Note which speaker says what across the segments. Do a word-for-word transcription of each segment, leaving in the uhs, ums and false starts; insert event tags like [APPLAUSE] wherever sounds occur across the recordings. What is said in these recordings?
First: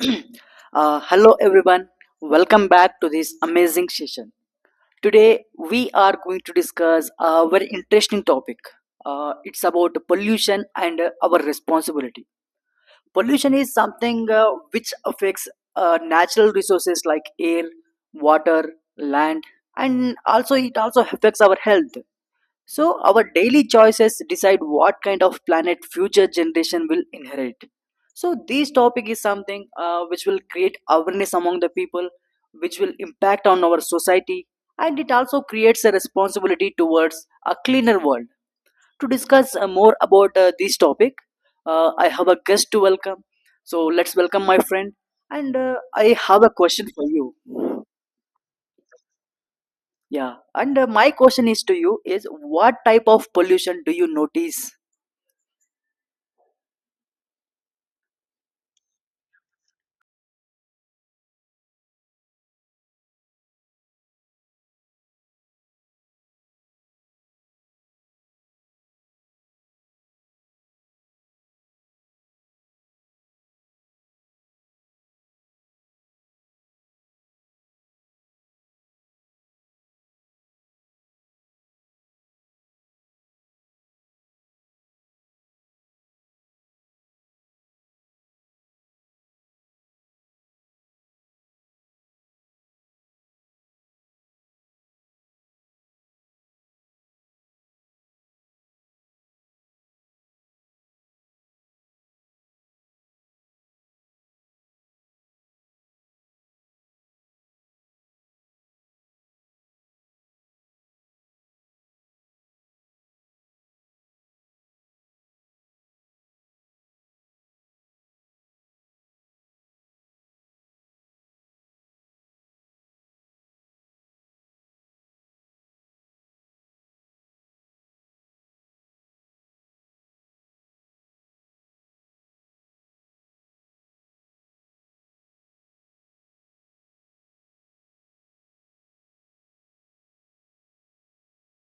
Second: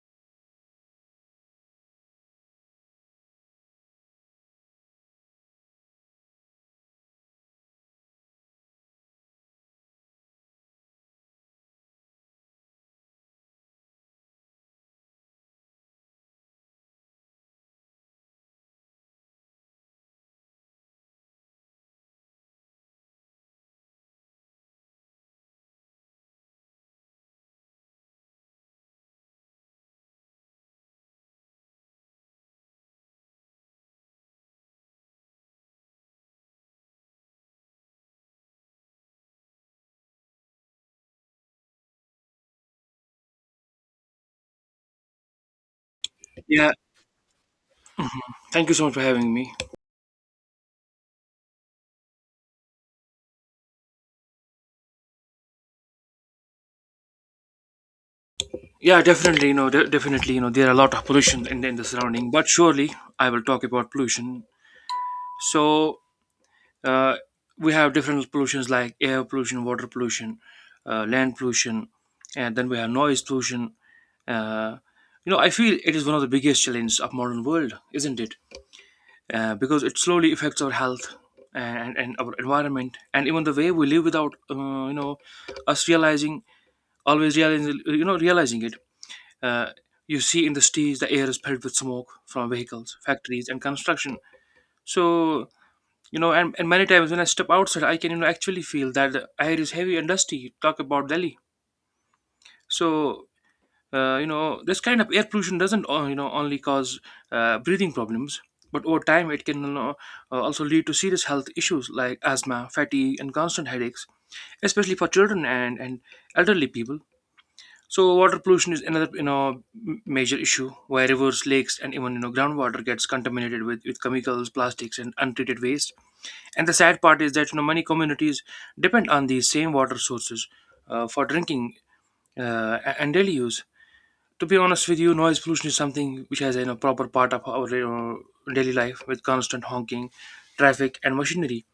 Speaker 1: [CLEARS THROAT] Uh, hello everyone. Welcome back to this amazing session. Today we are going to discuss a very interesting topic. Uh, it's about pollution and uh, our responsibility. Pollution is something uh, which affects uh, natural resources like air, water, land, and also it also affects our health. So, our daily choices decide what kind of planet future generation will inherit. So, this topic is something uh, which will create awareness among the people, which will impact on our society, and it also creates a responsibility towards a cleaner world. To discuss uh, more about uh, this topic, uh, I have a guest to welcome. So, let's welcome my friend. And uh, I have a
Speaker 2: Yeah,
Speaker 1: question for you.
Speaker 2: thank you so much for having me.
Speaker 1: Yeah, and uh, my question is to you is what type of pollution do you notice.
Speaker 2: Yeah, definitely, you know, de- definitely, you know, there are a lot of pollution in, in the surrounding, but surely I will talk about pollution. So, uh, we have different pollutions like air pollution, water pollution, uh, land pollution, and then we have noise pollution. Uh, you know, I feel it is one of the biggest challenges of modern world, isn't it? Uh, because it slowly affects our health and, and our environment and even the way we live without, uh, you know, us realizing, always realizing, you know, realizing it. Uh, you see in the cities, the air is filled with smoke from vehicles, factories, and construction. So, you know, and, and many times when I step outside, I can, you know, actually feel that the air is heavy and dusty. Talk about Delhi. So, uh, you know, this kind of air pollution doesn't, uh, you know, only cause uh, breathing problems, but over time it can, you know, uh, also lead to serious health issues like asthma, fatigue, and constant headaches, especially for children and, and elderly people. So water pollution is another, you know, m- major issue where rivers, lakes, and even, you know, groundwater gets contaminated with, with chemicals, plastics, and untreated waste. And the sad part is that, you know, many communities depend on these same water sources uh, for drinking uh, a- and daily use. To be honest with you, noise pollution is something which has a, you know, proper part of our, you know, daily life with constant honking, traffic, and machinery,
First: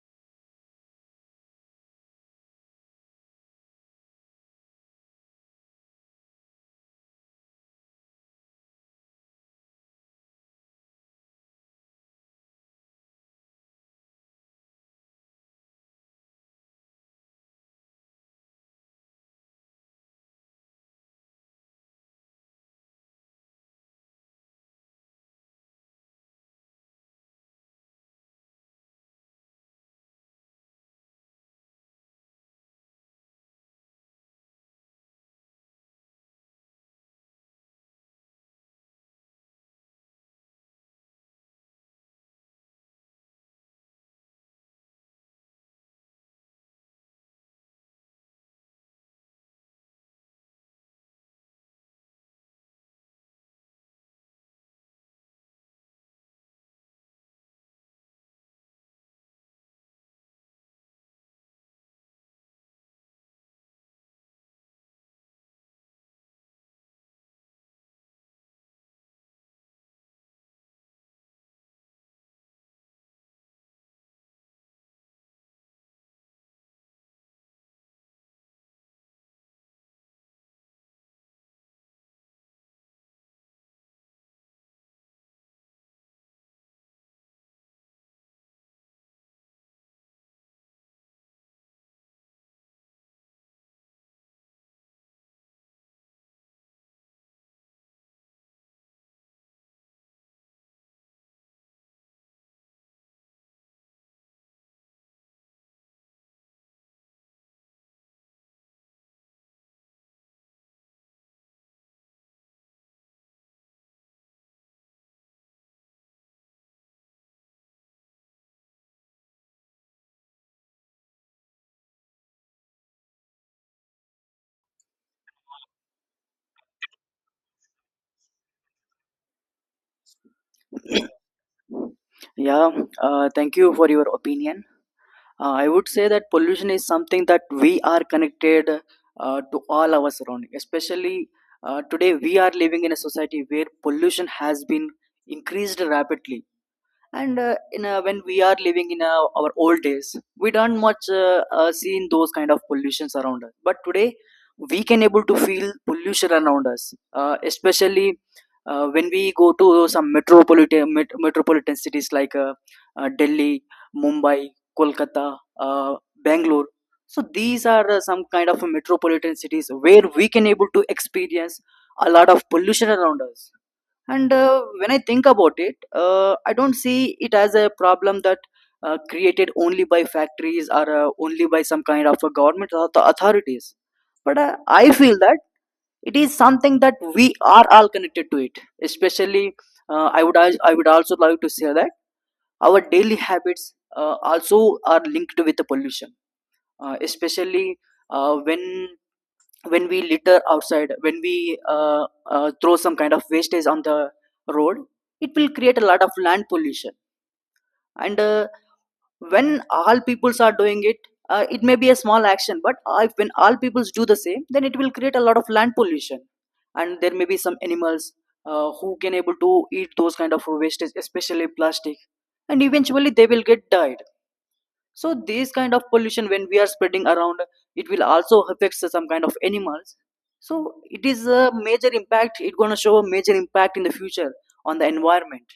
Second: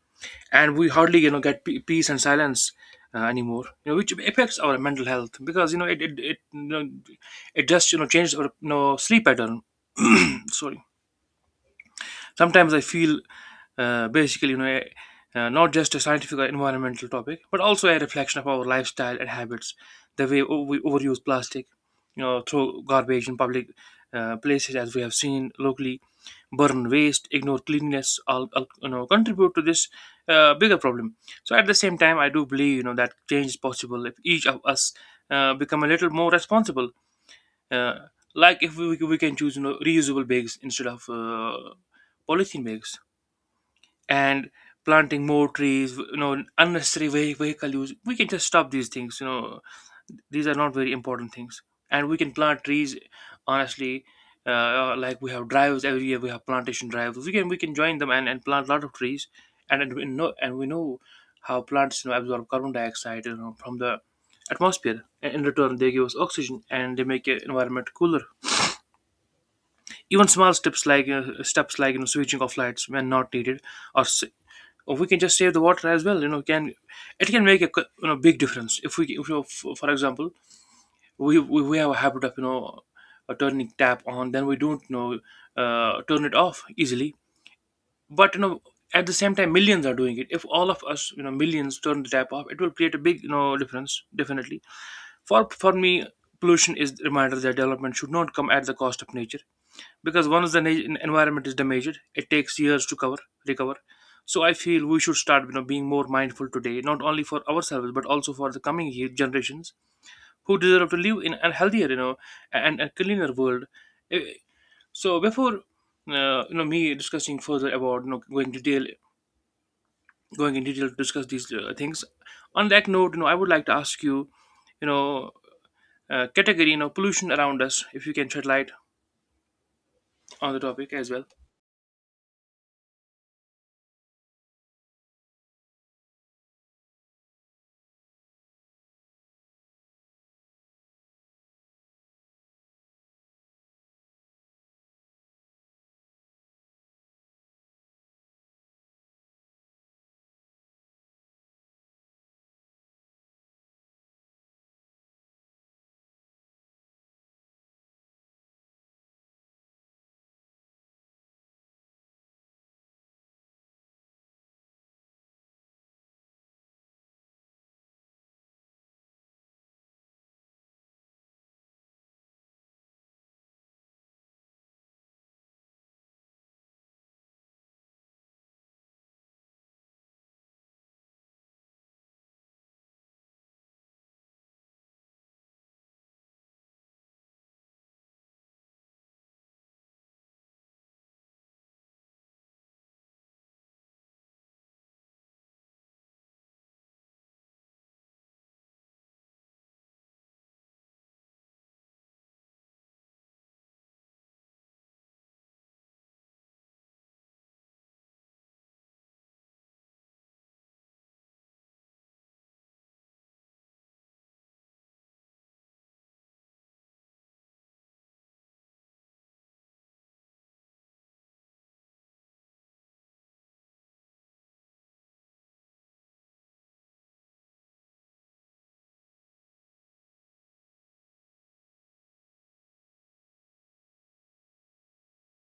Speaker 2: and we hardly, you know, get pe- peace and silence uh, anymore, you know, which affects our mental health because, you know, it it, it you know, it just, you know, changes our, you know, sleep pattern. [CLEARS THROAT] Sorry. Sometimes I feel, uh, basically, you know, eh, uh, not just a scientific or environmental topic, but also a reflection of our lifestyle and habits, the way o- we overuse plastic, you know, throw garbage in public uh, places, as we have seen locally, burn waste, ignore cleanliness, all, all you know, contribute to this uh, bigger problem. So at the same time, I do believe, you know, that change is possible if each of us uh, become a little more responsible. Uh, like if we, we can choose, you know, reusable bags instead of, uh, polythene bags, and planting more trees, you know, unnecessary ve- vehicle use, we can just stop these things, you know, these are not very important things, and we can plant trees, honestly. Uh, like we have drives every year, we have plantation drives, we can, we can join them and, and plant a lot of trees, and, and we know and we know how plants, you know, absorb carbon dioxide, you know, from the atmosphere, and in return they give us oxygen and they make the environment cooler. Even small steps like uh, steps like you know, switching off lights when not needed, or s- or we can just save the water as well, you know, can it can make a c- you know, big difference. If we, if, you know, for example, we, we we have a habit of, you know, uh, turning tap on, then we don't, you know, uh, turn it off easily. But, you know, at the same time, millions are doing it. If all of us, you know, millions turn the tap off, it will create a big, you know, difference, definitely. For for me, pollution is the reminder that development should not come at the cost of nature, because once the na- environment is damaged, it takes years to cover recover. So I feel we should start, you know, being more mindful today, not only for ourselves but also for the coming ye- generations, who deserve to live in a healthier, you know, and a cleaner world. Eh, so before uh, you know, me discussing further about, you know, going to detail going in detail to discuss these uh, things, on that note, you know, I would like to ask you, you know, uh, category, you know, pollution around us, if you can shed light on the topic as well.
Speaker 1: Yeah, uh, thank you for your opinion. Uh, I would say that pollution is something that we are connected uh, to all our surrounding. Especially uh, today, we are living in a society where pollution has been increased rapidly, and uh, in uh, when we are living in uh, our old days we don't much uh, uh, seen those kind of pollutions around us, but today we can able to feel pollution around us, uh, especially uh, when we go to some metropolitan met- metropolitan cities like uh, uh, Delhi, Mumbai, Kolkata, uh, Bangalore. So these are uh, some kind of metropolitan cities where we can able to experience a lot of pollution around us. And uh, when I think about it, uh, I don't see it as a problem that uh, created only by factories or uh, only by some kind of a government or the authorities. But uh, I feel that it is something that we are all connected to it. Especially, uh, I would als- I would also like to say that our daily habits uh, also are linked with the pollution. Uh, especially uh, when when we litter outside, when we uh, uh, throw some kind of wastage on the road, it will create a lot of land pollution. And uh, when all peoples are doing it, uh, it may be a small action, but uh, if when all peoples do the same, then it will create a lot of land pollution. And there may be some animals uh, who can able to eat those kind of wastage, especially plastic, and eventually they will get died. So this kind of pollution, when we are spreading around, it will also affect some kind of animals. So it is a major impact. It's gonna show a major impact in the future on the environment.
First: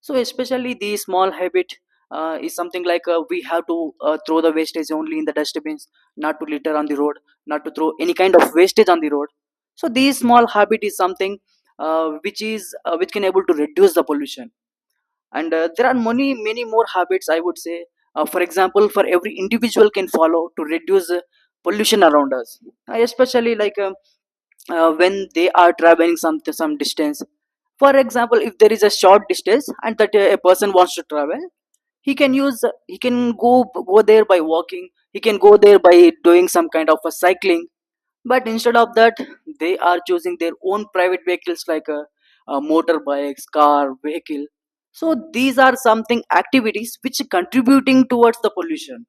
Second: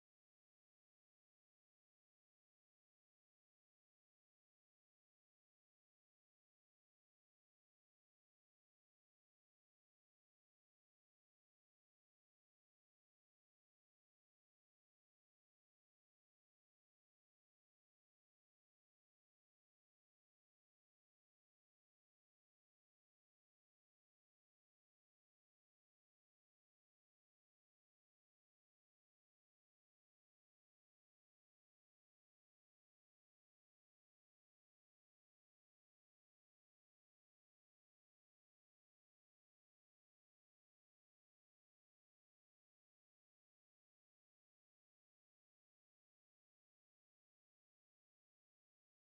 Speaker 1: So especially the small habit uh, is something like uh, we have to uh, throw the wastage only in the dustbins, not to litter on the road, not to throw any kind of wastage on the road. So this small habit is something uh, which is uh, which can able to reduce the pollution. And uh, there are many many more habits I would say uh, for example for every individual can follow to reduce uh, pollution around us. Uh, especially like um, uh, when they are traveling some some distance, for example if there is a short distance and that uh, a person wants to travel, he can use he can go go there by walking, he can go there by doing some kind of a cycling. But instead of that, they are choosing their own private vehicles like a, a motorbikes, car, vehicle. So these are something activities which contributing towards the pollution.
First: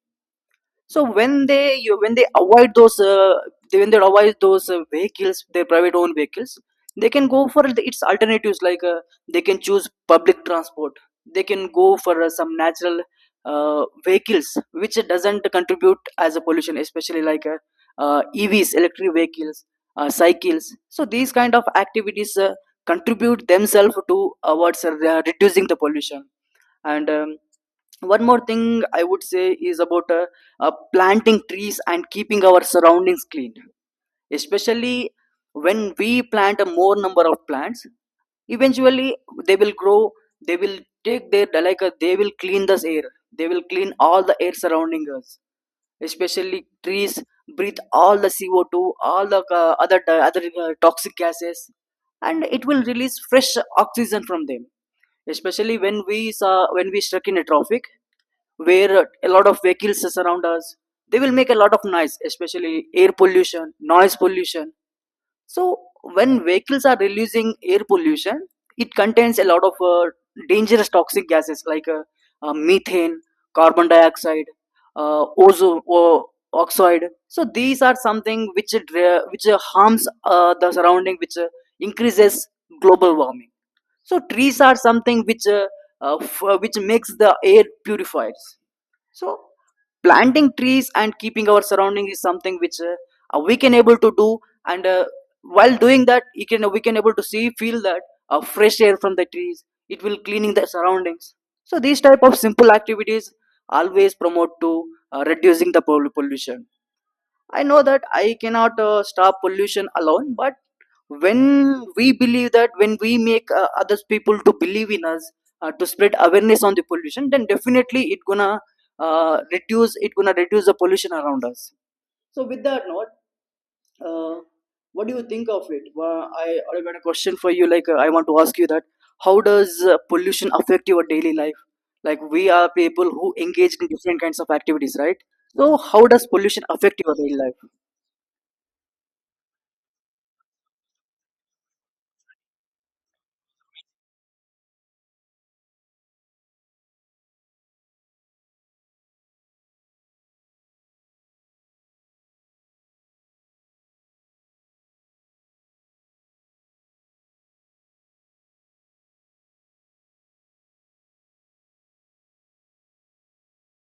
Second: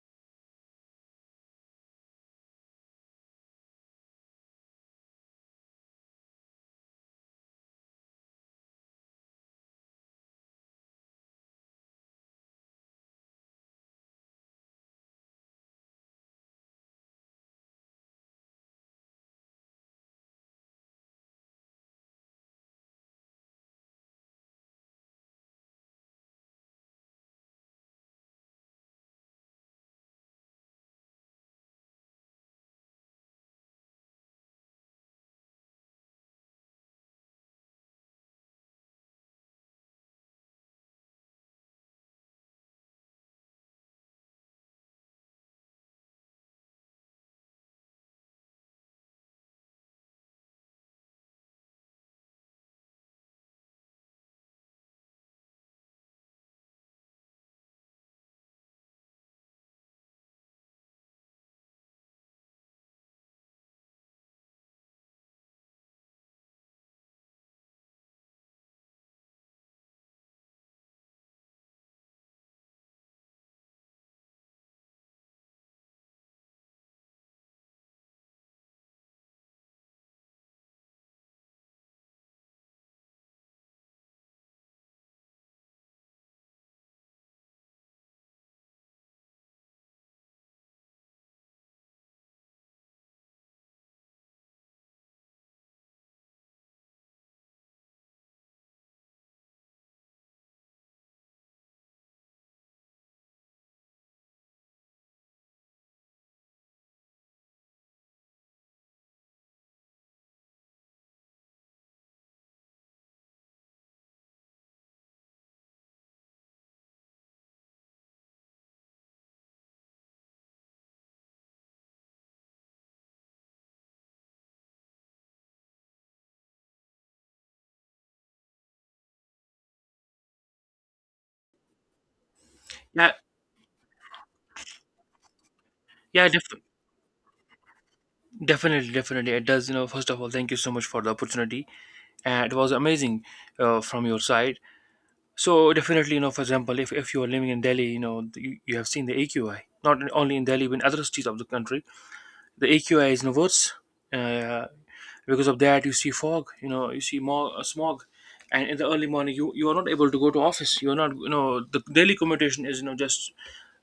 Speaker 1: So when they you when they avoid those, uh, they- when they avoid those uh, vehicles, their private owned vehicles, they can go for the its alternatives, like uh, they can choose public transport. They can go for uh, some natural uh, vehicles which doesn't contribute as a pollution, especially like uh, uh, E Vs, electric vehicles, uh, cycles. So these kind of activities uh, contribute themselves to uh, what's uh, reducing the pollution. And um, one more thing I would say is about uh, uh, planting trees and keeping our surroundings clean, especially when we plant a more number of plants. Eventually they will grow, they will take their, like uh, they will clean this air, they will clean all the air surrounding us. Especially trees breathe all the C O two, all the uh, other uh, other uh, toxic gases, and it will release fresh oxygen from them. Especially when we saw when we stuck in a traffic, where a lot of vehicles surround us, they will make a lot of noise, especially air pollution, noise pollution. So when vehicles are releasing air pollution, it contains a lot of uh, dangerous toxic gases like uh, uh, methane, carbon dioxide, uh, ozone o- oxide. So these are something which it, uh, which uh, harms uh, the surrounding, which uh, increases global warming. So trees are something which uh, uh, f- uh, which makes the air purifies. So planting trees and keeping our surrounding is something which uh, uh, we can able to do. And uh, while doing that, you can we can able to see feel that uh, fresh air from the trees, it will cleaning the surroundings. So these type of simple activities always promote to uh, reducing the pol- pollution. I know that I cannot uh, stop pollution alone, but when we believe that, when we make uh, others people to believe in us, uh, to spread awareness on the pollution, then definitely it gonna uh, reduce. It gonna reduce the pollution around us. So with that note, uh, what do you think of it? Well, I already got a question for you. Like uh, I want to ask you that how does uh, pollution affect your daily life? Like we are people
Speaker 2: yeah
Speaker 1: who engage in different kinds of activities, right? So how does
Speaker 2: yeah def-
Speaker 1: pollution affect your daily life?
Speaker 2: Definitely, definitely. It does, you know. First of all, thank you so much for the opportunity. And it was amazing, uh, from your side. So, definitely, you know, for example, if, if you are living in Delhi, you know, you, you have seen the A Q I, not only in Delhi, but in other cities of the country. The A Q I is inverse. Uh, because of that, you see fog. You know, you see more, uh, smog, and in the early morning, you you are not able to go to office. You are not. You know, the daily commutation is, you know, just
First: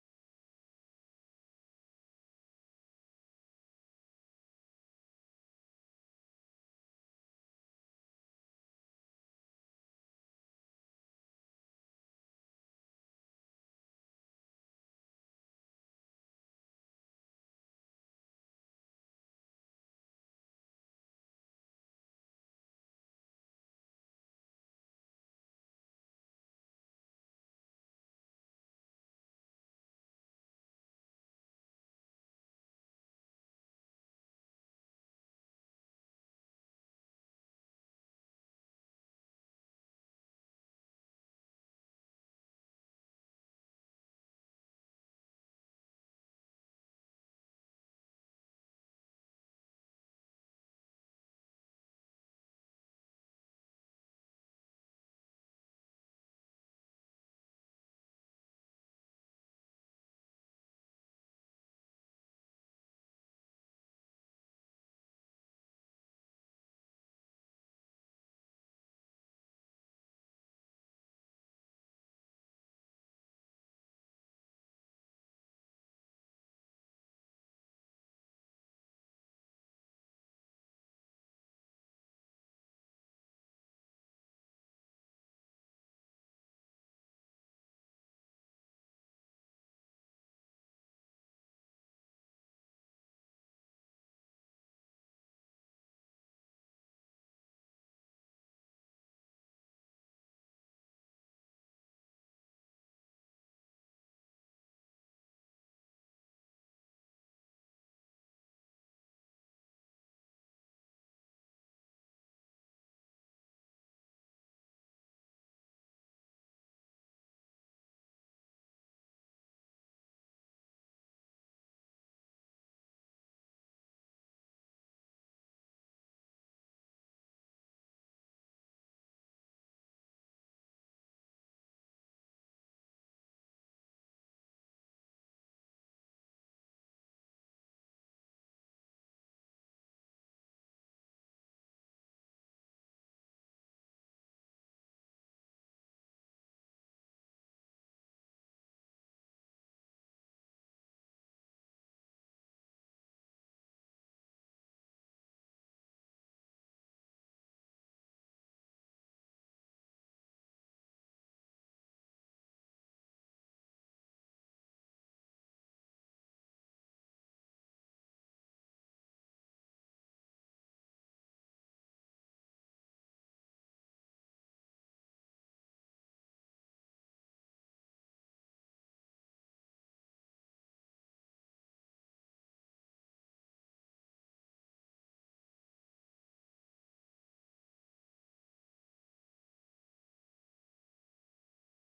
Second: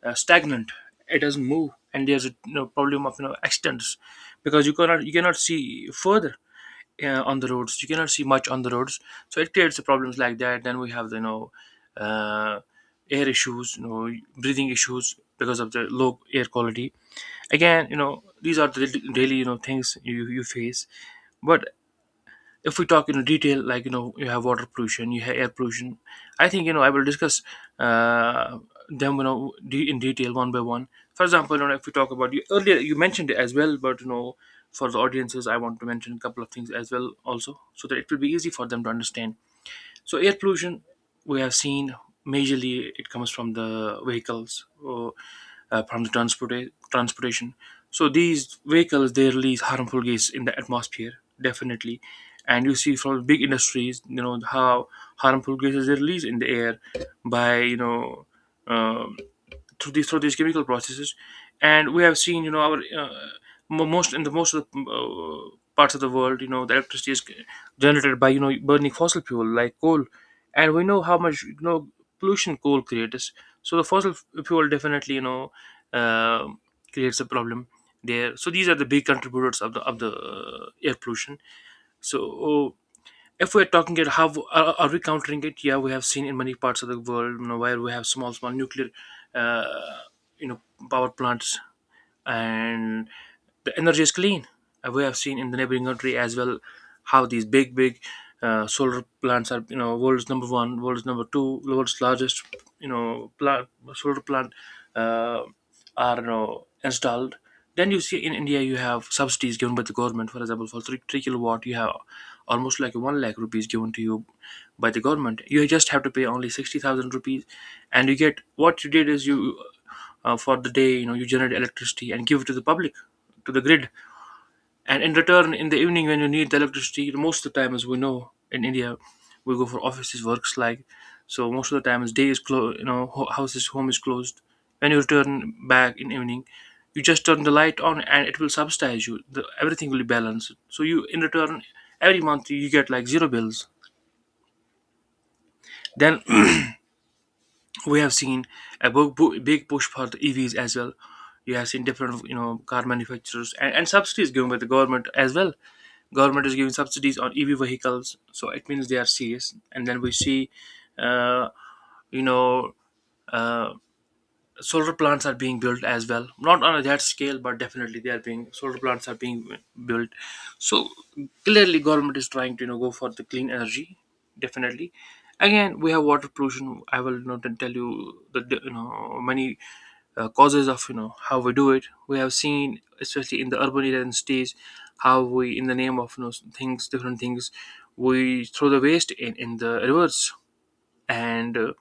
Speaker 2: uh, stagnant. It doesn't move, and there's a, you know, problem of, you know, accidents, because you cannot you cannot see further uh, on the roads. You cannot see much on the roads, so it creates the problems like that. Then we have the, you know, uh, air issues, you know, breathing issues because of the low air quality. Again, you know, these are the daily, you know, things you, you face. But if we talk in detail, like, you know, you have water pollution, you have air pollution, I think, you know, I will discuss uh, them, you know, de- in detail one by one. For example, you know, if we talk about, you earlier you mentioned it as well, but, you know, for the audiences, I want to mention a couple of things as well also, so that it will be easy for them to understand. So air pollution, we have seen, majorly it comes from the vehicles, or uh, from the transporta- transportation. So these vehicles, they release harmful gas in the atmosphere, definitely, and you see from big industries, you know, how harmful gases they release in the air by, you know. Um, Through these through these chemical processes, and we have seen, you know, our uh, mo- most in the most of the uh, parts of the world, you know, the electricity is generated by, you know, burning fossil fuel like coal, and we know how much, you know, pollution coal creates. So the fossil f- fuel, definitely, you know, uh, creates a problem there. So these are the big contributors of the of the uh, air pollution. So if we're talking it, how are, are we countering it? Yeah, we have seen in many parts of the world, you know, where we have small small nuclear, uh, you know, power plants, and the energy is clean. Uh, we have seen in the neighboring country as well, how these big big uh, solar plants are, you know, world's number one, world's number two, world's largest, you know, plant, solar plant uh, are, you know, installed. Then you see in India, you have subsidies given by the government. For example, for three, three kilowatt, you have almost like one lakh rupees given to you by the government. You just have to pay only sixty thousand rupees, and you get, what you did is you, uh, for the day, you know, you generate electricity and give it to the public, to the grid, and in return, in the evening when you need the electricity, most of the time, as we know, in India, we go for offices, works like. So most of the time, is day is closed, you know, ho- house is home is closed. When you return back in evening, you just turn the light on, and it will subsidize you. The, everything will be balanced. So you, in return, every month you get like zero bills. Then we have seen a big bu- big push for the EVs as well. You have seen different, you know, car manufacturers, and, and subsidies given by the government as well. Government is giving subsidies on EV vehicles, so it means they are serious. And then we see uh, you know, uh, solar plants are being built as well, not on that scale, but definitely they are being solar plants are being built. So clearly government is trying to, you know, go for the clean energy. Definitely. Again, we have water pollution. I will not tell you the the, you know, many uh, causes of, you know, how we do it. We have seen, especially in the urban areas and cities, how we, in the name of, you know, things, different things, we throw the waste in in the rivers. And uh,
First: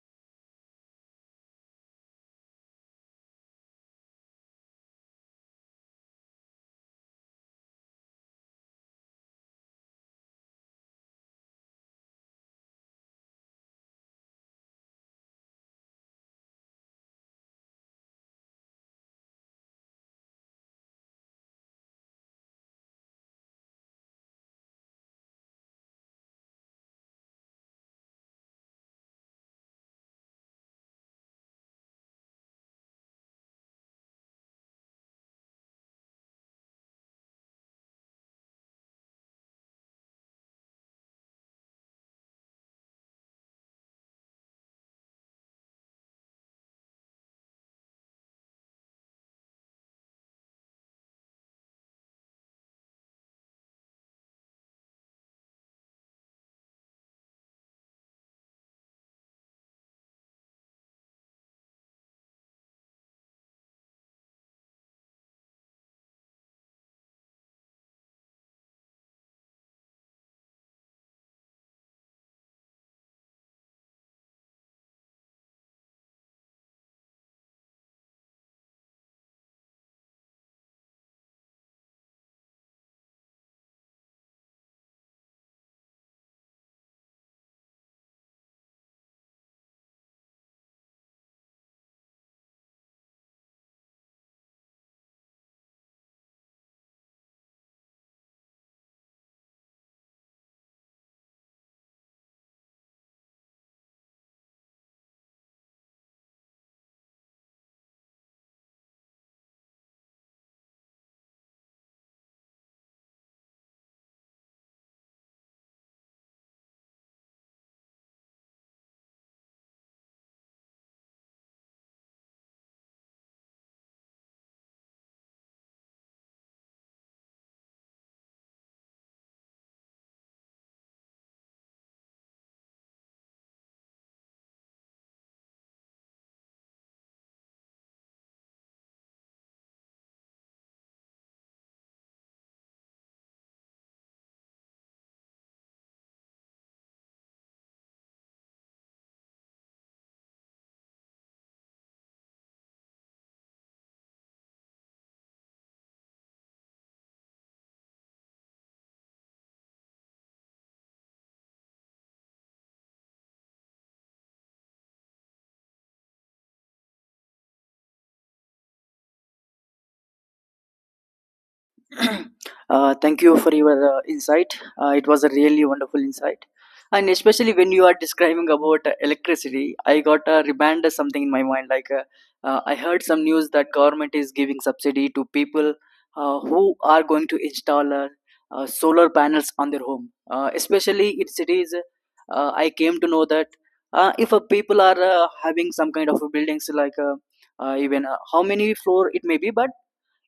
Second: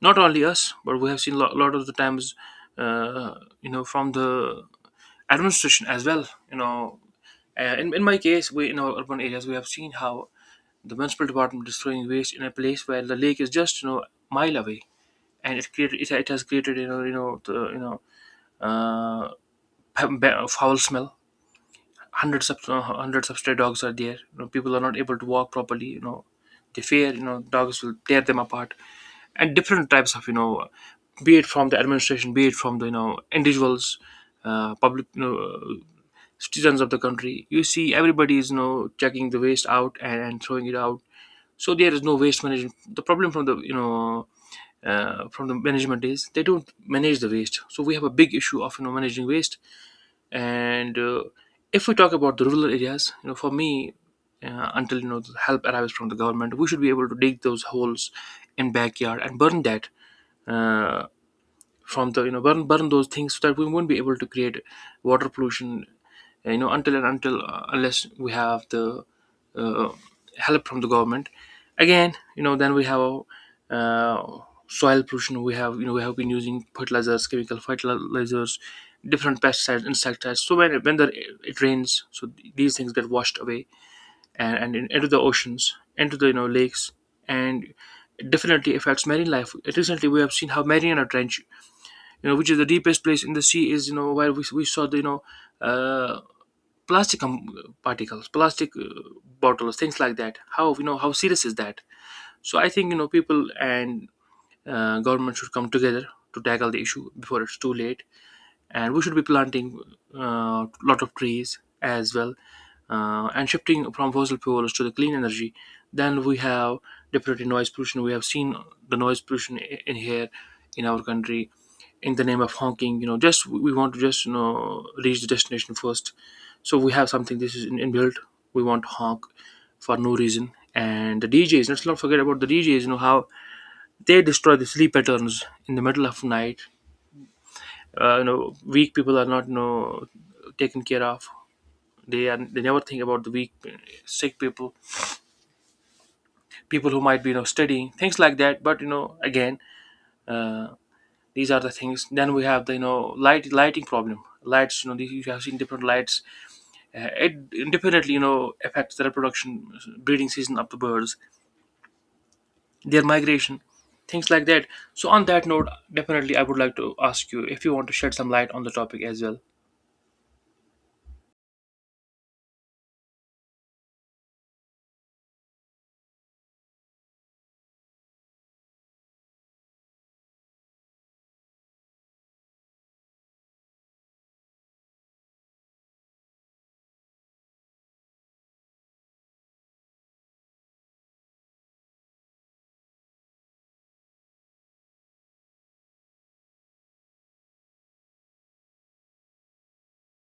Speaker 2: not only us, but we have seen a lot, lot of the times, uh, you know, from the administration as well, you know, uh, in, in my case, we... in our urban areas we have seen how the municipal department is throwing waste in a place where the lake is just, you know, mile away. And it created it, it has created, you know, you know the, you know, uh, [LAUGHS] p- b- foul smell. Hundreds of uh, hundreds of stray dogs are there. You know, people are not able to walk properly, you know, they fear, you know, dogs will tear them apart. And different types of, you know, be it from the administration, be it from the, you know, individuals, uh, public, you know, uh, citizens of the country. You see, everybody is, you know, checking the waste out, and, and throwing it out. So there is no waste management. The problem from the, you know, uh, from the management is, they don't manage the waste. So we have a big issue of, you know, managing waste. And uh, if we talk about the rural areas, you know, for me, uh, until, you know, the help arrives from the government, we should be able to dig those holes in backyard and burn that. uh, from the, you know, burn burn those things, so that we won't be able to create water pollution, uh, you know, until and until, uh, unless we have the uh, help from the government. Again, you know, then we have uh, soil pollution. We have, you know, we have been using fertilizers, chemical fertilizers, different pesticides, insecticides. So when when the, it rains, so these things get washed away, and, and in, into the oceans, into the, you know, lakes, and definitely affects marine life. Recently, we have seen how Mariana Trench, you know, which is the deepest place in the sea, is, you know, where we, we saw the, you know, uh, plastic um, particles, plastic uh, bottles, things like that. How, you know, how serious is that? So I think, you know, people and uh, government should come together to tackle the issue before it's too late. And we should be planting a uh, lot of trees as well, uh, and shifting from fossil fuels to the clean energy. Then we have, definitely, noise pollution. We have seen the noise pollution i- in here, in our country, in the name of honking, you know, just we want to just, you know, reach the destination first. So we have something, this is in- inbuilt. We want to honk for no reason. And the DJs, let's not forget about the DJs, you know, how they destroy the sleep patterns in the middle of night. Uh, you know, weak people are not, you know, taken care of. They are they never think about the weak, sick people, people who might be, you know, studying, things like that. But, you know, again, these are the things. Then we have the, you know, light lighting problem. Lights, you know, these, you have seen different lights. Uh, it indefinitely, you know, affects the reproduction, breeding season of the birds, their migration, things like that. So on that note, definitely I would like to ask you if you want to shed some light on the topic as well.
Speaker 1: Uh, thank you for your uh, insight. Uh, it was a really wonderful insight, and especially when you are describing about uh, electricity, I got a reminder something in my mind. Like uh, uh, I heard some news that government is giving subsidy to people uh, who are going to install uh, uh, solar panels on their home, uh, especially in cities. Uh, I came to know that uh, if uh, people are uh, having some kind of buildings like uh, uh, even uh, how many floor it may be, but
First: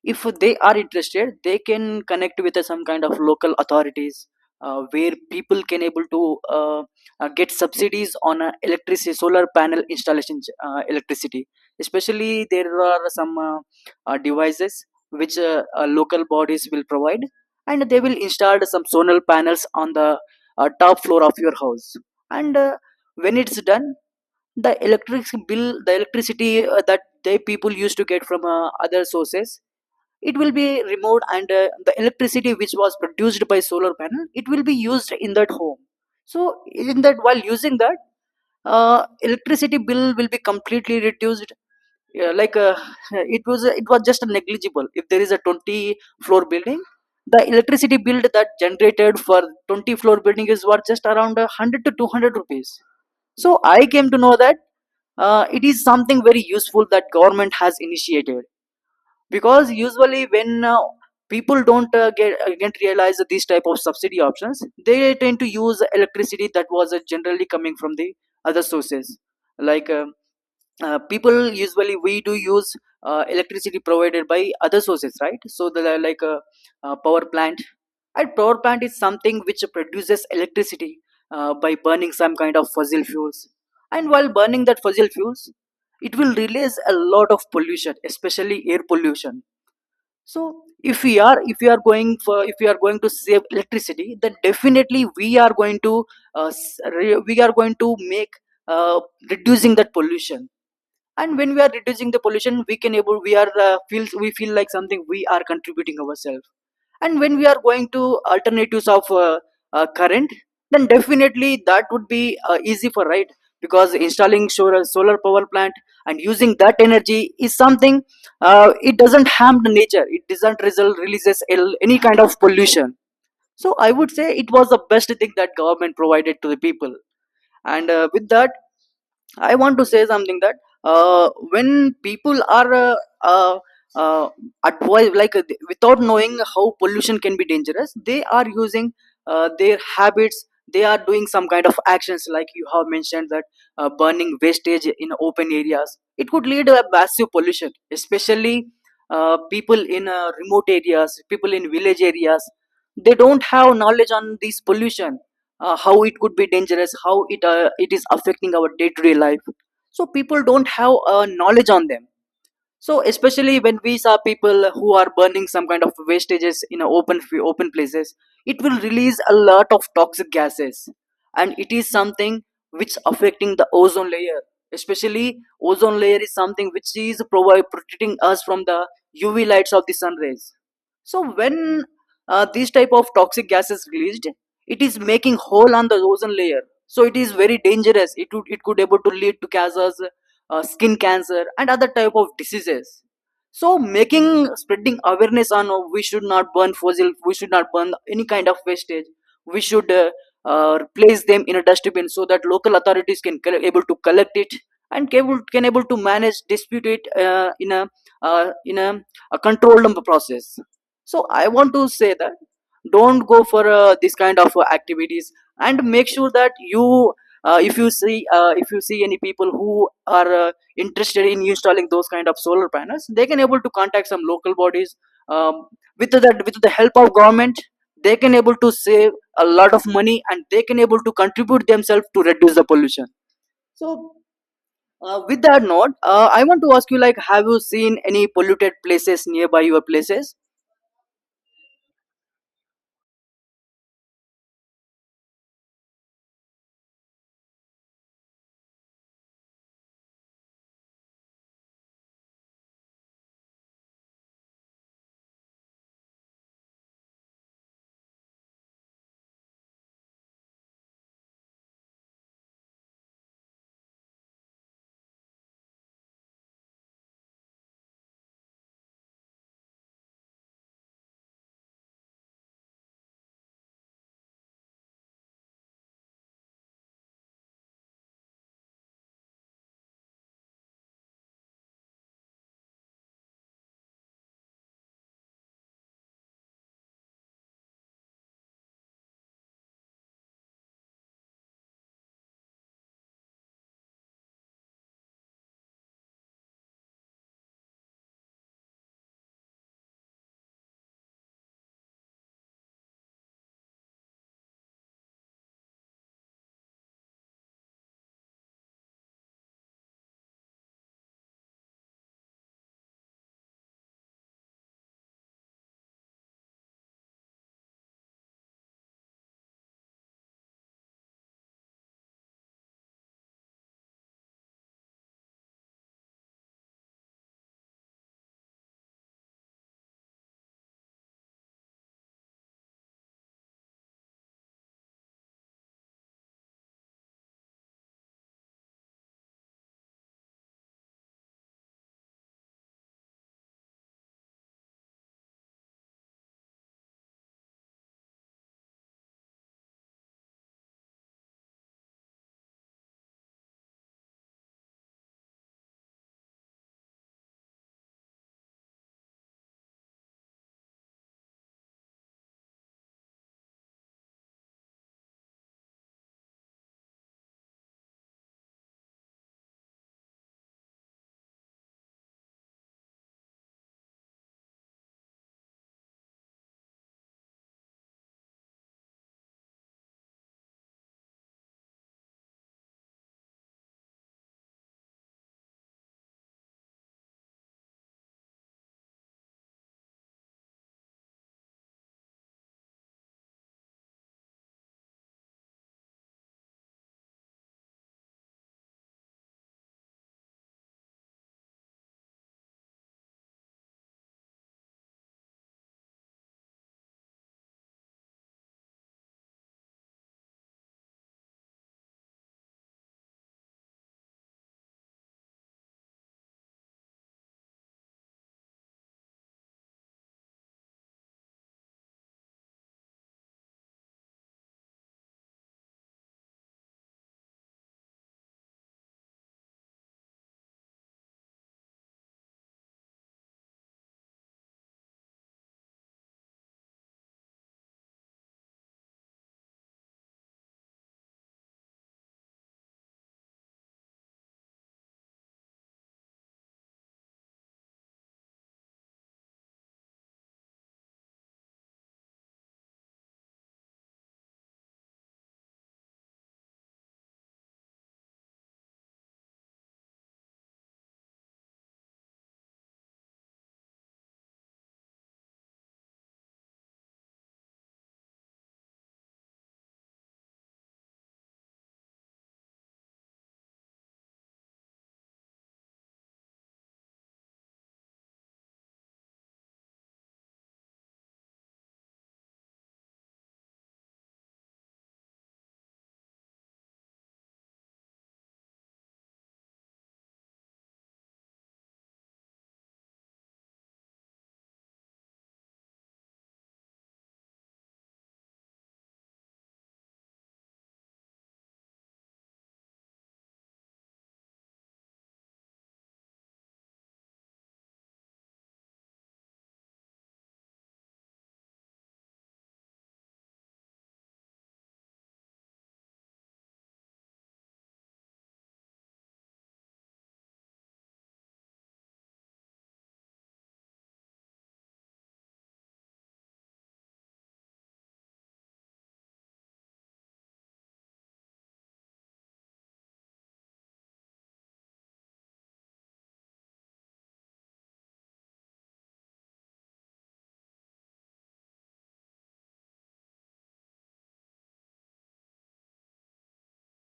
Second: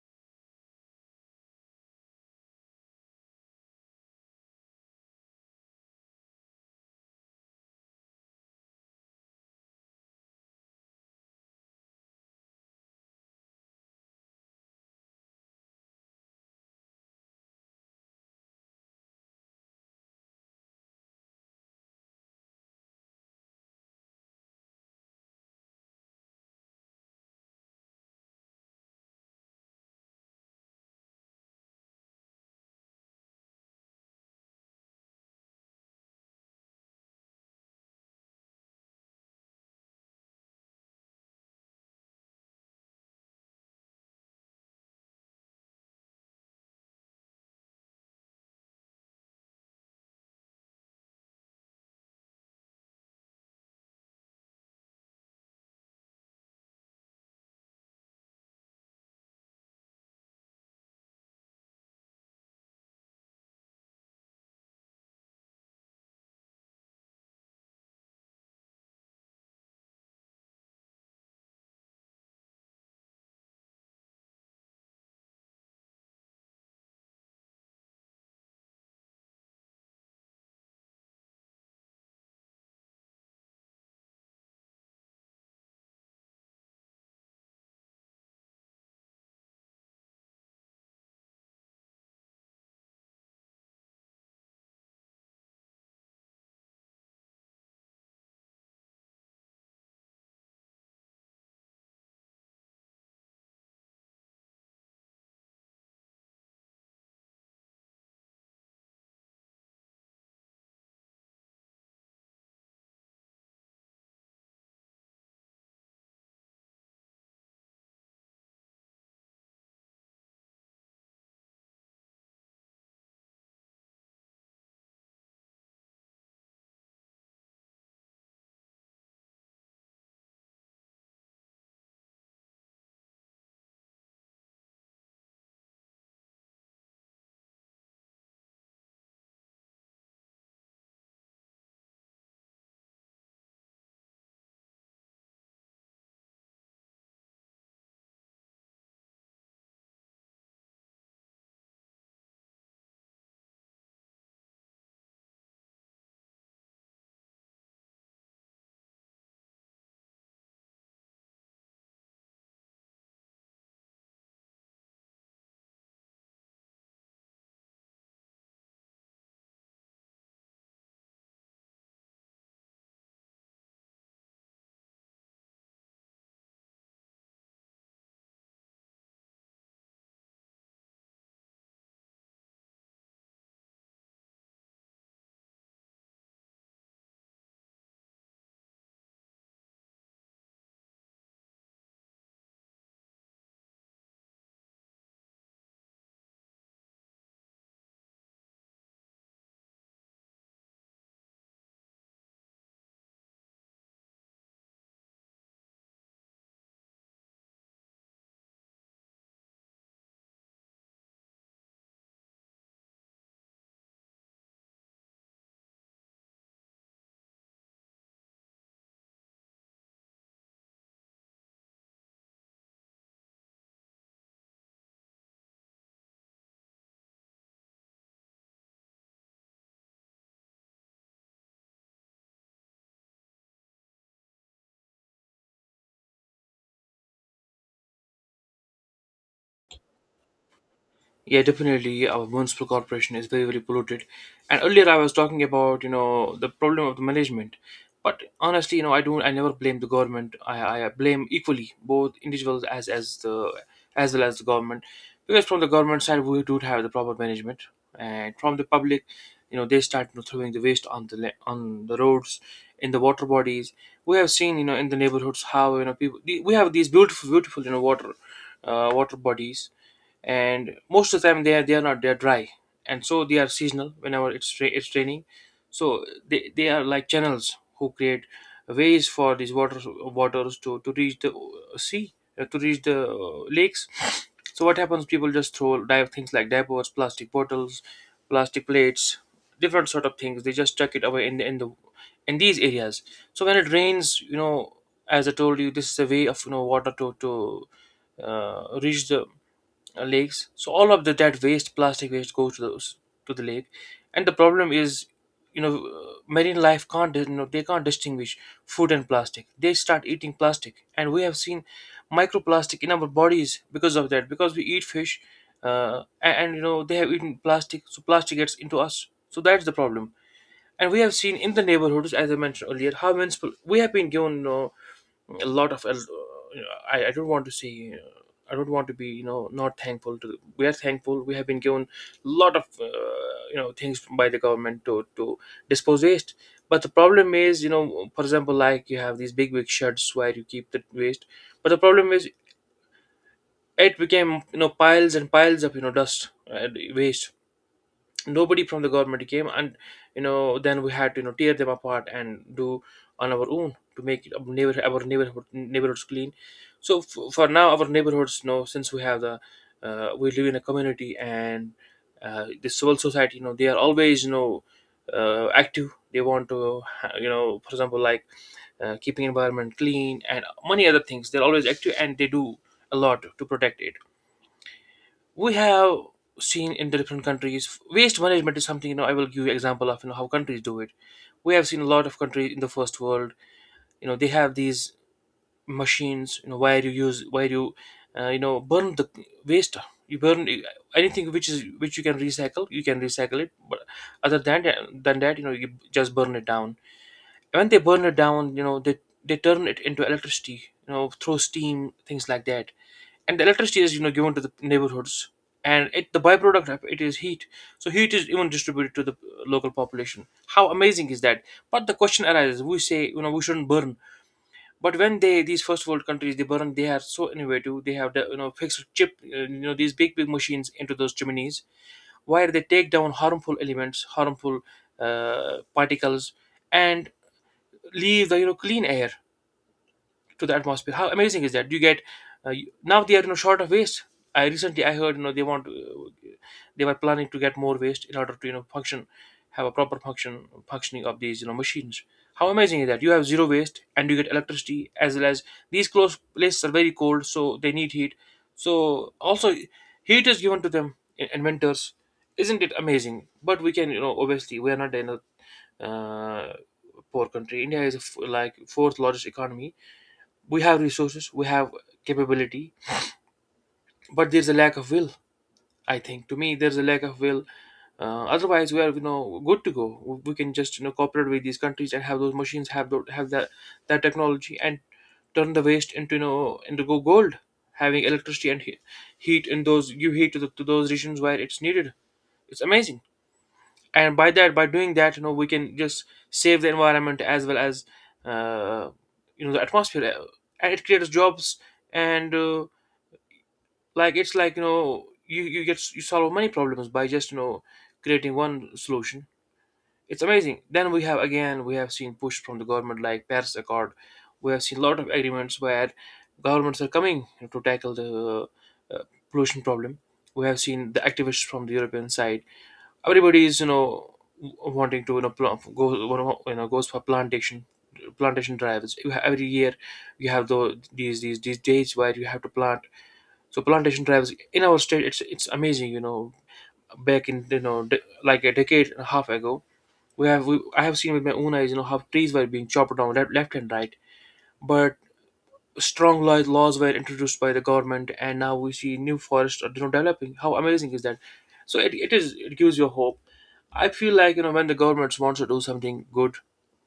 Speaker 1: if they are interested they can connect with uh, some kind of local authorities uh, where people can able to uh, uh, get subsidies on uh, electricity solar panel installation, uh, electricity. Especially there are some uh, uh, devices which uh, uh, local bodies will provide, and they will install some solar panels on the uh, top floor of your house. And uh, when it's done, the electric bill, the electricity uh, that they people used to get from uh, other sources, it will be removed, and uh, the electricity which was produced by solar panel, it will be used in that home. So in that while using that, uh, electricity bill will be completely reduced. Yeah, like uh, [LAUGHS] it was it was just negligible. If there is a twenty floor building, the electricity bill that generated for twenty floor building is worth just around uh, one hundred to two hundred rupees. So I came to know that uh, it is something very useful that government has initiated. Because usually when uh, people don't uh, get uh, realize these type of subsidy options, they tend to use electricity that was uh, generally coming from the other sources, like uh, uh, people usually we do use uh, electricity provided by other sources, right? So the uh, like a, uh power plant. And power plant is something which produces electricity uh, by burning some kind of fossil fuels. And while burning that fossil fuels, it will release a lot of pollution, especially air pollution. So if we are if we are going for if we are going to save electricity, then definitely we are going to uh, s- re- we are going to make uh, reducing that pollution. And when we are reducing the pollution, we can able, we are uh, feels we feel like something we are contributing ourselves. And when we are going to alternatives of uh, uh, current, then definitely that would be uh, easy for, right? Because installing solar, solar power plant and using that energy is something uh, it doesn't harm the nature, it doesn't result releases any kind of pollution. So I would say it was the best thing that government provided to the people. And uh, with that, I want to say something, that uh, when people are uh, uh, uh, advised, like uh, th- without knowing how pollution can be dangerous, they are using uh, their habits. They are doing some kind of actions, like you have mentioned that uh, burning wastage in open areas. It could lead to a massive pollution, especially uh, people in uh, remote areas, people in village areas. They don't have knowledge on this pollution, uh, how it could be dangerous, how it uh, it is affecting our day to day life. So people don't have uh, knowledge on them. So especially when we saw people who are burning some kind of wastages in a open f- open places, it will release a lot of toxic gases, and it is something which affecting the ozone layer. Especially ozone layer is something which is provi- protecting us from the U V lights of the sun rays. So when uh, these type of toxic gases released, it is making hole on the ozone layer. So it is very dangerous. It would, it could able to lead to gases, uh, skin cancer and other type of diseases. So making spreading awareness on, uh, we should not burn fossil, we should not burn any kind of wastage. We should uh, uh, place them in a dustbin so that local authorities can coll- able to collect it and can able, can able to manage dispute it uh, in a, uh, in a, a controlled process. So I want to say that don't go for uh, this kind of uh, activities, and make sure that you, uh, if you see uh, if you see any people who are uh, interested in installing those kind of solar panels, they can able to contact some local bodies. um, with the with the help of government, they can able to save a lot of money, and they can able to contribute themselves to reduce the pollution. So uh, with that note, uh, I want to ask you, like, have you seen any polluted places nearby your places?
Speaker 2: Yeah, definitely. Our municipal corporation is very, very polluted. And earlier I was talking about, you know, the problem of the management. But honestly, you know, I don't, I never blame the government. I, I blame equally both individuals as as the as well as the government, because from the government side we do have the proper management, and from the public, you know, they start, you know, throwing the waste on the la- on the roads, in the water bodies. We have seen, you know, in the neighborhoods how, you know, people... we have these beautiful, beautiful, you know, water, uh, water bodies. And most of the time they are they are not they are dry. And so they are seasonal. Whenever it's ra- it's raining, so they, they are like channels who create ways for these waters waters to to reach the uh, sea, uh, to reach the uh, lakes. So what happens, people just throw dive things like diapers, plastic bottles, plastic plates, different sort of things. They just chuck it away in the, in the in these areas. So when it rains, you know, as I told you, this is a way of, you know, water to to uh, reach the uh, lakes. So all of the, that waste, plastic waste, goes to those to the lake, and the problem is, you know, uh, marine life can't, you know, they can't distinguish food and plastic. They start eating plastic, and we have seen microplastic in our bodies because of that. Because we eat fish, uh, and, and you know, they have eaten plastic, so plastic gets into us. So that's the problem. And we have seen in the neighborhoods, as I mentioned earlier, how municipal... we have been given, you know, a lot of uh, I, I don't want to see uh, I don't want to be, you know, not thankful. To We are thankful. We have been given a lot of, uh, you know, things by the government to to dispose waste. But the problem is, you know, for example, like you have these big, big sheds where you keep the waste. But the problem is, it became, you know, piles and piles of, you know, dust and waste. Nobody from the government came, and, you know, then we had to, you know, tear them apart and do on our own to make it our neighborhood, our neighborhood neighborhoods clean. So f- for now, our neighborhoods, you know, since we have the uh, we live in a community, and uh, the civil society, you know, they are always, you know, uh, active. They want to [LAUGHS] ha- you know, for example, like uh, keeping environment clean and many other things. They're always active and they do a lot to protect it. We have seen in the different countries waste management is something, you know. I will give you example of, you know, how countries do it. We have seen a lot of countries in the first world, you know, they have these machines, you know, where you use where you uh, you know, burn the waste. You burn anything which is, which you can recycle, you can recycle it. But other than than that, you know, you just burn it down. When they burn it down, you know, they they turn it into electricity, you know, through steam, things like that. And the electricity is, you know, given to the neighborhoods. And it the byproduct of it is heat. So heat is even distributed to the uh, local population. How amazing is that? But the question arises, we say, you know, we shouldn't burn. But when they these first world countries, they burn, they are so innovative. They have the, you know, fixed chip, uh, you know, these big, big machines into those chimneys, where they take down harmful elements, harmful uh, particles, and leave the, you know, clean air to the atmosphere. How amazing is that? You get uh, you- now they are, you know, short of waste. I recently I heard, you know, they want, uh, they were planning to get more waste in order to, you know, function have a proper function functioning of these, you know, machines. How amazing is that? You have zero waste and you get electricity, as well as, these closed places are very cold, so they need heat. So also heat is given to them in, in winters. Isn't it amazing? But we can, you know, obviously we are not in a uh, poor country. India is a f- like fourth largest economy. We have resources, we have capability, but there's a lack of will. I think, to me, there's a lack of will. Uh, otherwise we are, you know, good to go. We can just, you know, cooperate with these countries and have those machines, have those, have that that technology, and turn the waste into, you know, into go gold, having electricity and he- heat in those. Give heat to, the, to those regions where it's needed. It's amazing. And by that by doing that, you know, we can just save the environment, as well as uh, you know, the atmosphere. Uh, and it creates jobs. And uh, like it's like, you know, you you get you solve many problems by just, you know, creating one solution. It's amazing. Then we have, again, we have seen push from the government, like Paris Accord. We have seen a lot of agreements where governments are coming to tackle the uh, pollution problem. We have seen the activists from the European side. Everybody is, you know, w- wanting to, you know, pl- go, you know, goes for plantation, plantation drives. You ha- every year you have the, these, these these days where you have to plant. So plantation drives in our state, it's it's amazing. You know, back in you know de- like a decade and a half ago, we have we, I have seen with my own eyes, you know, how trees were being chopped down left, left and right. But strong laws laws were introduced by the government, and now we see new forests are you know developing. How amazing is that? So it, it is it gives you hope. I feel like you know when the governments wants to do something good,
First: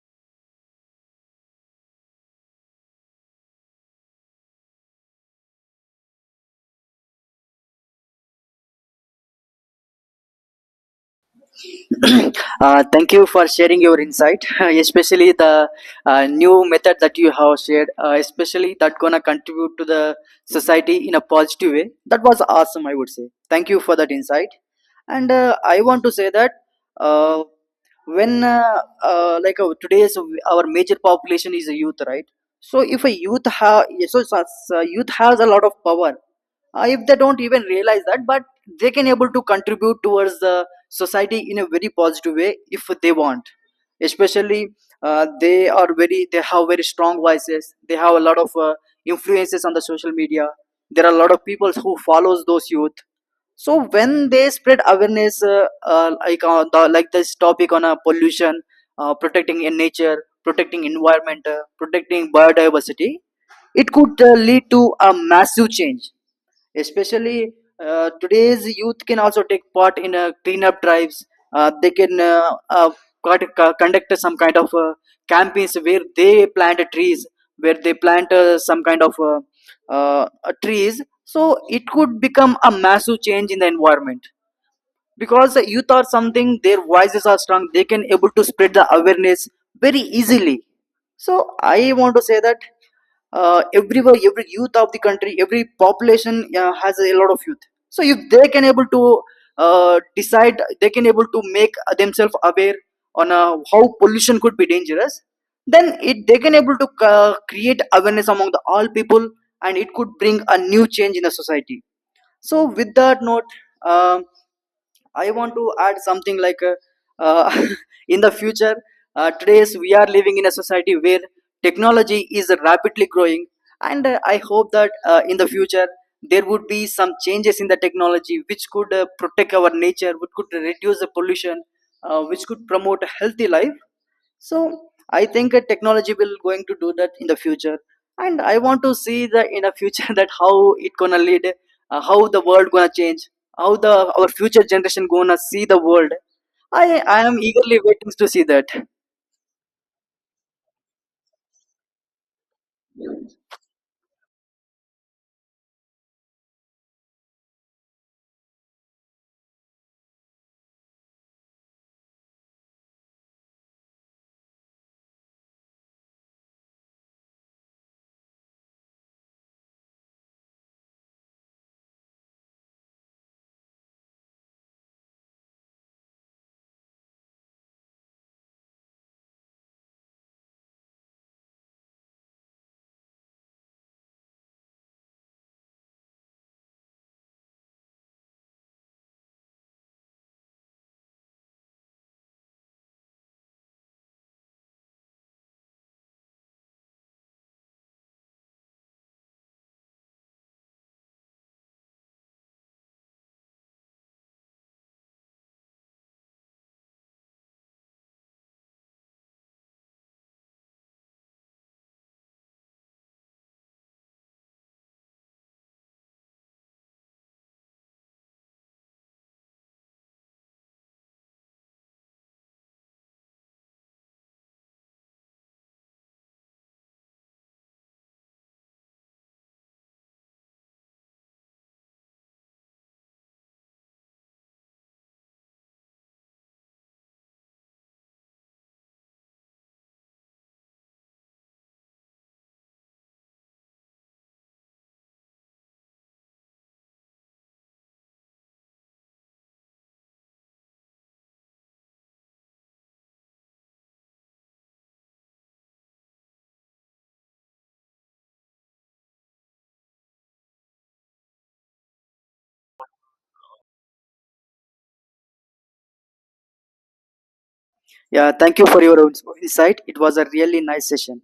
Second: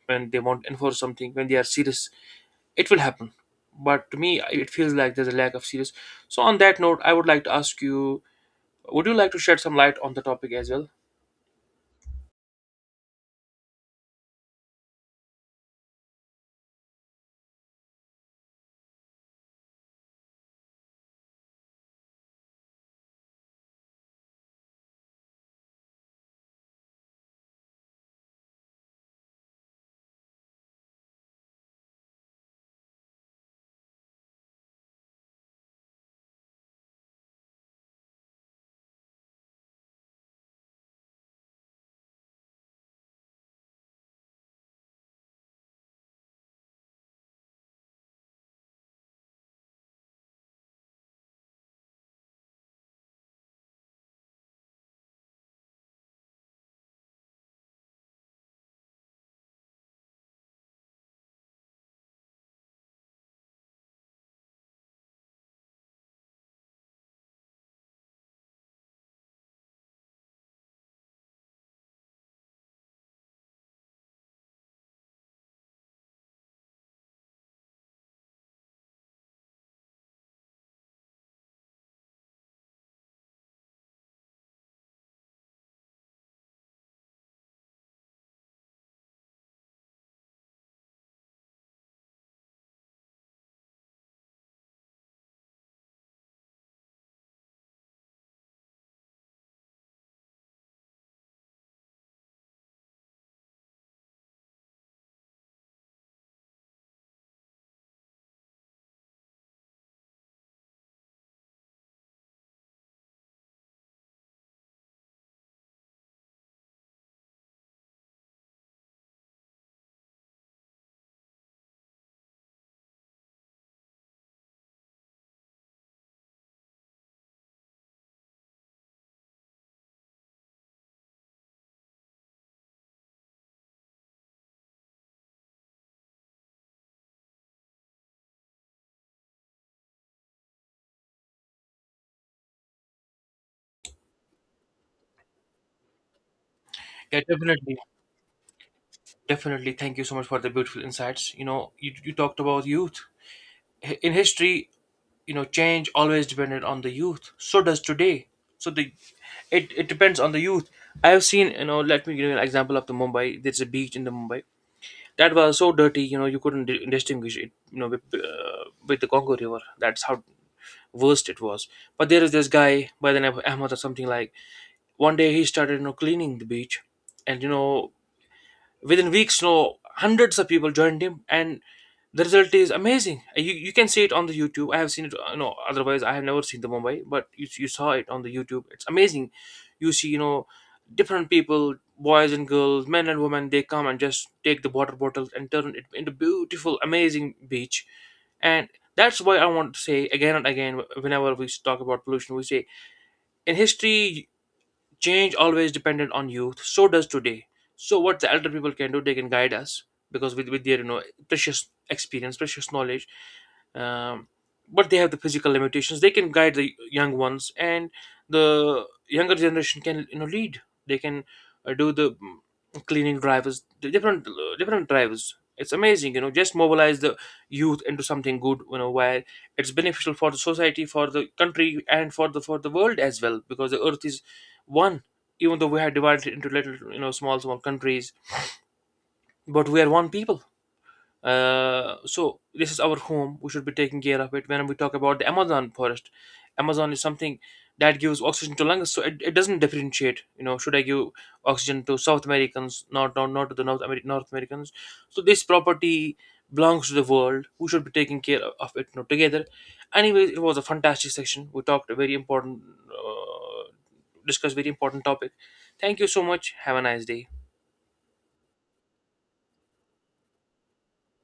Speaker 2: when they want to enforce something, when they are serious, it will happen. But to me, I- it feels like there's a lack of serious. So on that note, I would like to ask you, would you like to shed some light on the topic as well?
Speaker 1: [CLEARS THROAT] Uh, thank you for sharing your insight, [LAUGHS] especially the uh, new method that you have shared, uh, especially that gonna contribute to the society in a positive way. That was awesome, I would say. Thank you for that insight. And uh, I want to say that uh, when uh, uh, like uh, today's our major population is a youth, right? So if a youth have so, so so youth has a lot of power. Uh, if they don't even realize that, but they can able to contribute towards the society in a very positive way if they want. Especially uh, they are very, they have very strong voices, they have a lot of uh, influences on the social media. There are a lot of people who follows those youth. So when they spread awareness uh, uh, like uh, the, like this topic on uh, pollution, uh, protecting in nature, protecting environment, uh, protecting biodiversity, it could uh, lead to a massive change. Especially uh, today's youth can also take part in uh, cleanup drives. Uh, they can uh, uh, cut- co- conduct some kind of uh, campaigns where they plant trees, where they plant uh, some kind of uh, uh, uh, trees, so it could become a massive change in the environment. Because the youth are something, their voices are strong, they can able to spread the awareness very easily. So I want to say that uh, everywhere, every youth of the country, every population uh, has a lot of youth. So if they can able to uh, decide, they can able to make themselves aware on uh, how pollution could be dangerous, then it they can able to uh, create awareness among the all people, and it could bring a new change in the society. So with that note, um I want to add something like uh, uh, [LAUGHS] in the future, uh, today's we are living in a society where technology is rapidly growing, and uh, I hope that uh, in the future there would be some changes in the technology which could uh, protect our nature, which could reduce the pollution, uh, which could promote a healthy life. So I think uh, technology will going to do that in the future. And I want to see the in a future [LAUGHS] that how it gonna lead, uh, how the world gonna change, how the our future generation gonna see the world. I i
Speaker 2: Yeah,
Speaker 1: am
Speaker 2: definitely.
Speaker 1: eagerly waiting to see that.
Speaker 2: Definitely. Thank you so much for the beautiful insights. You know, you, you talked about youth. Hi- In history, you know, change always depended on the youth. So does today. So the it, it depends on the youth. I have seen, you know, let me give you an example of the Mumbai. There's a beach in the Mumbai that was so dirty, you know, you couldn't di- distinguish it, you know, with, uh, with the Congo River. That's how worst it was. But there is this guy by the name of Ahmad or something, like one day he started you know cleaning the beach, and you know within weeks you know hundreds of people joined him, and the result is amazing. You, you can see it on the YouTube. I have seen it, you know otherwise I have never seen the Mumbai, but you, you saw it on the YouTube. It's amazing. You see, you know different people, boys and girls, men and women, they come and just take the water bottles and turn it into beautiful amazing beach. And that's why I want to say again and again, whenever we talk about pollution, we say, in history, change always depended on youth. So does today. So what the elder people can do, they can guide us, because with, with their you know precious experience, precious knowledge. Um, but they have the physical limitations. They can guide the young ones, and the younger generation can you know lead. They can uh, do the mm, cleaning drivers, the different uh, different drivers. It's amazing. You know just mobilize the youth into something good, you know where it's beneficial for the society, for the country, and for the for the world as well. Because the earth is one. Even though we are divided into little you know small small countries, but we are one people. Uh, so this is our home. We should be taking care of it. When we talk about the Amazon forest, Amazon is something that gives oxygen to lungs, so it, it doesn't differentiate. You know, should I give oxygen to South Americans, not not, not to the North Ameri- North Americans? So this property belongs to the world. We should be taking care of of it, you know, together. Anyway, it was a fantastic section. We talked a very important, uh, discussed very important topic. Thank you so much. Have a nice day.
Speaker 1: Yeah, thank you for your insight. It was a really nice session.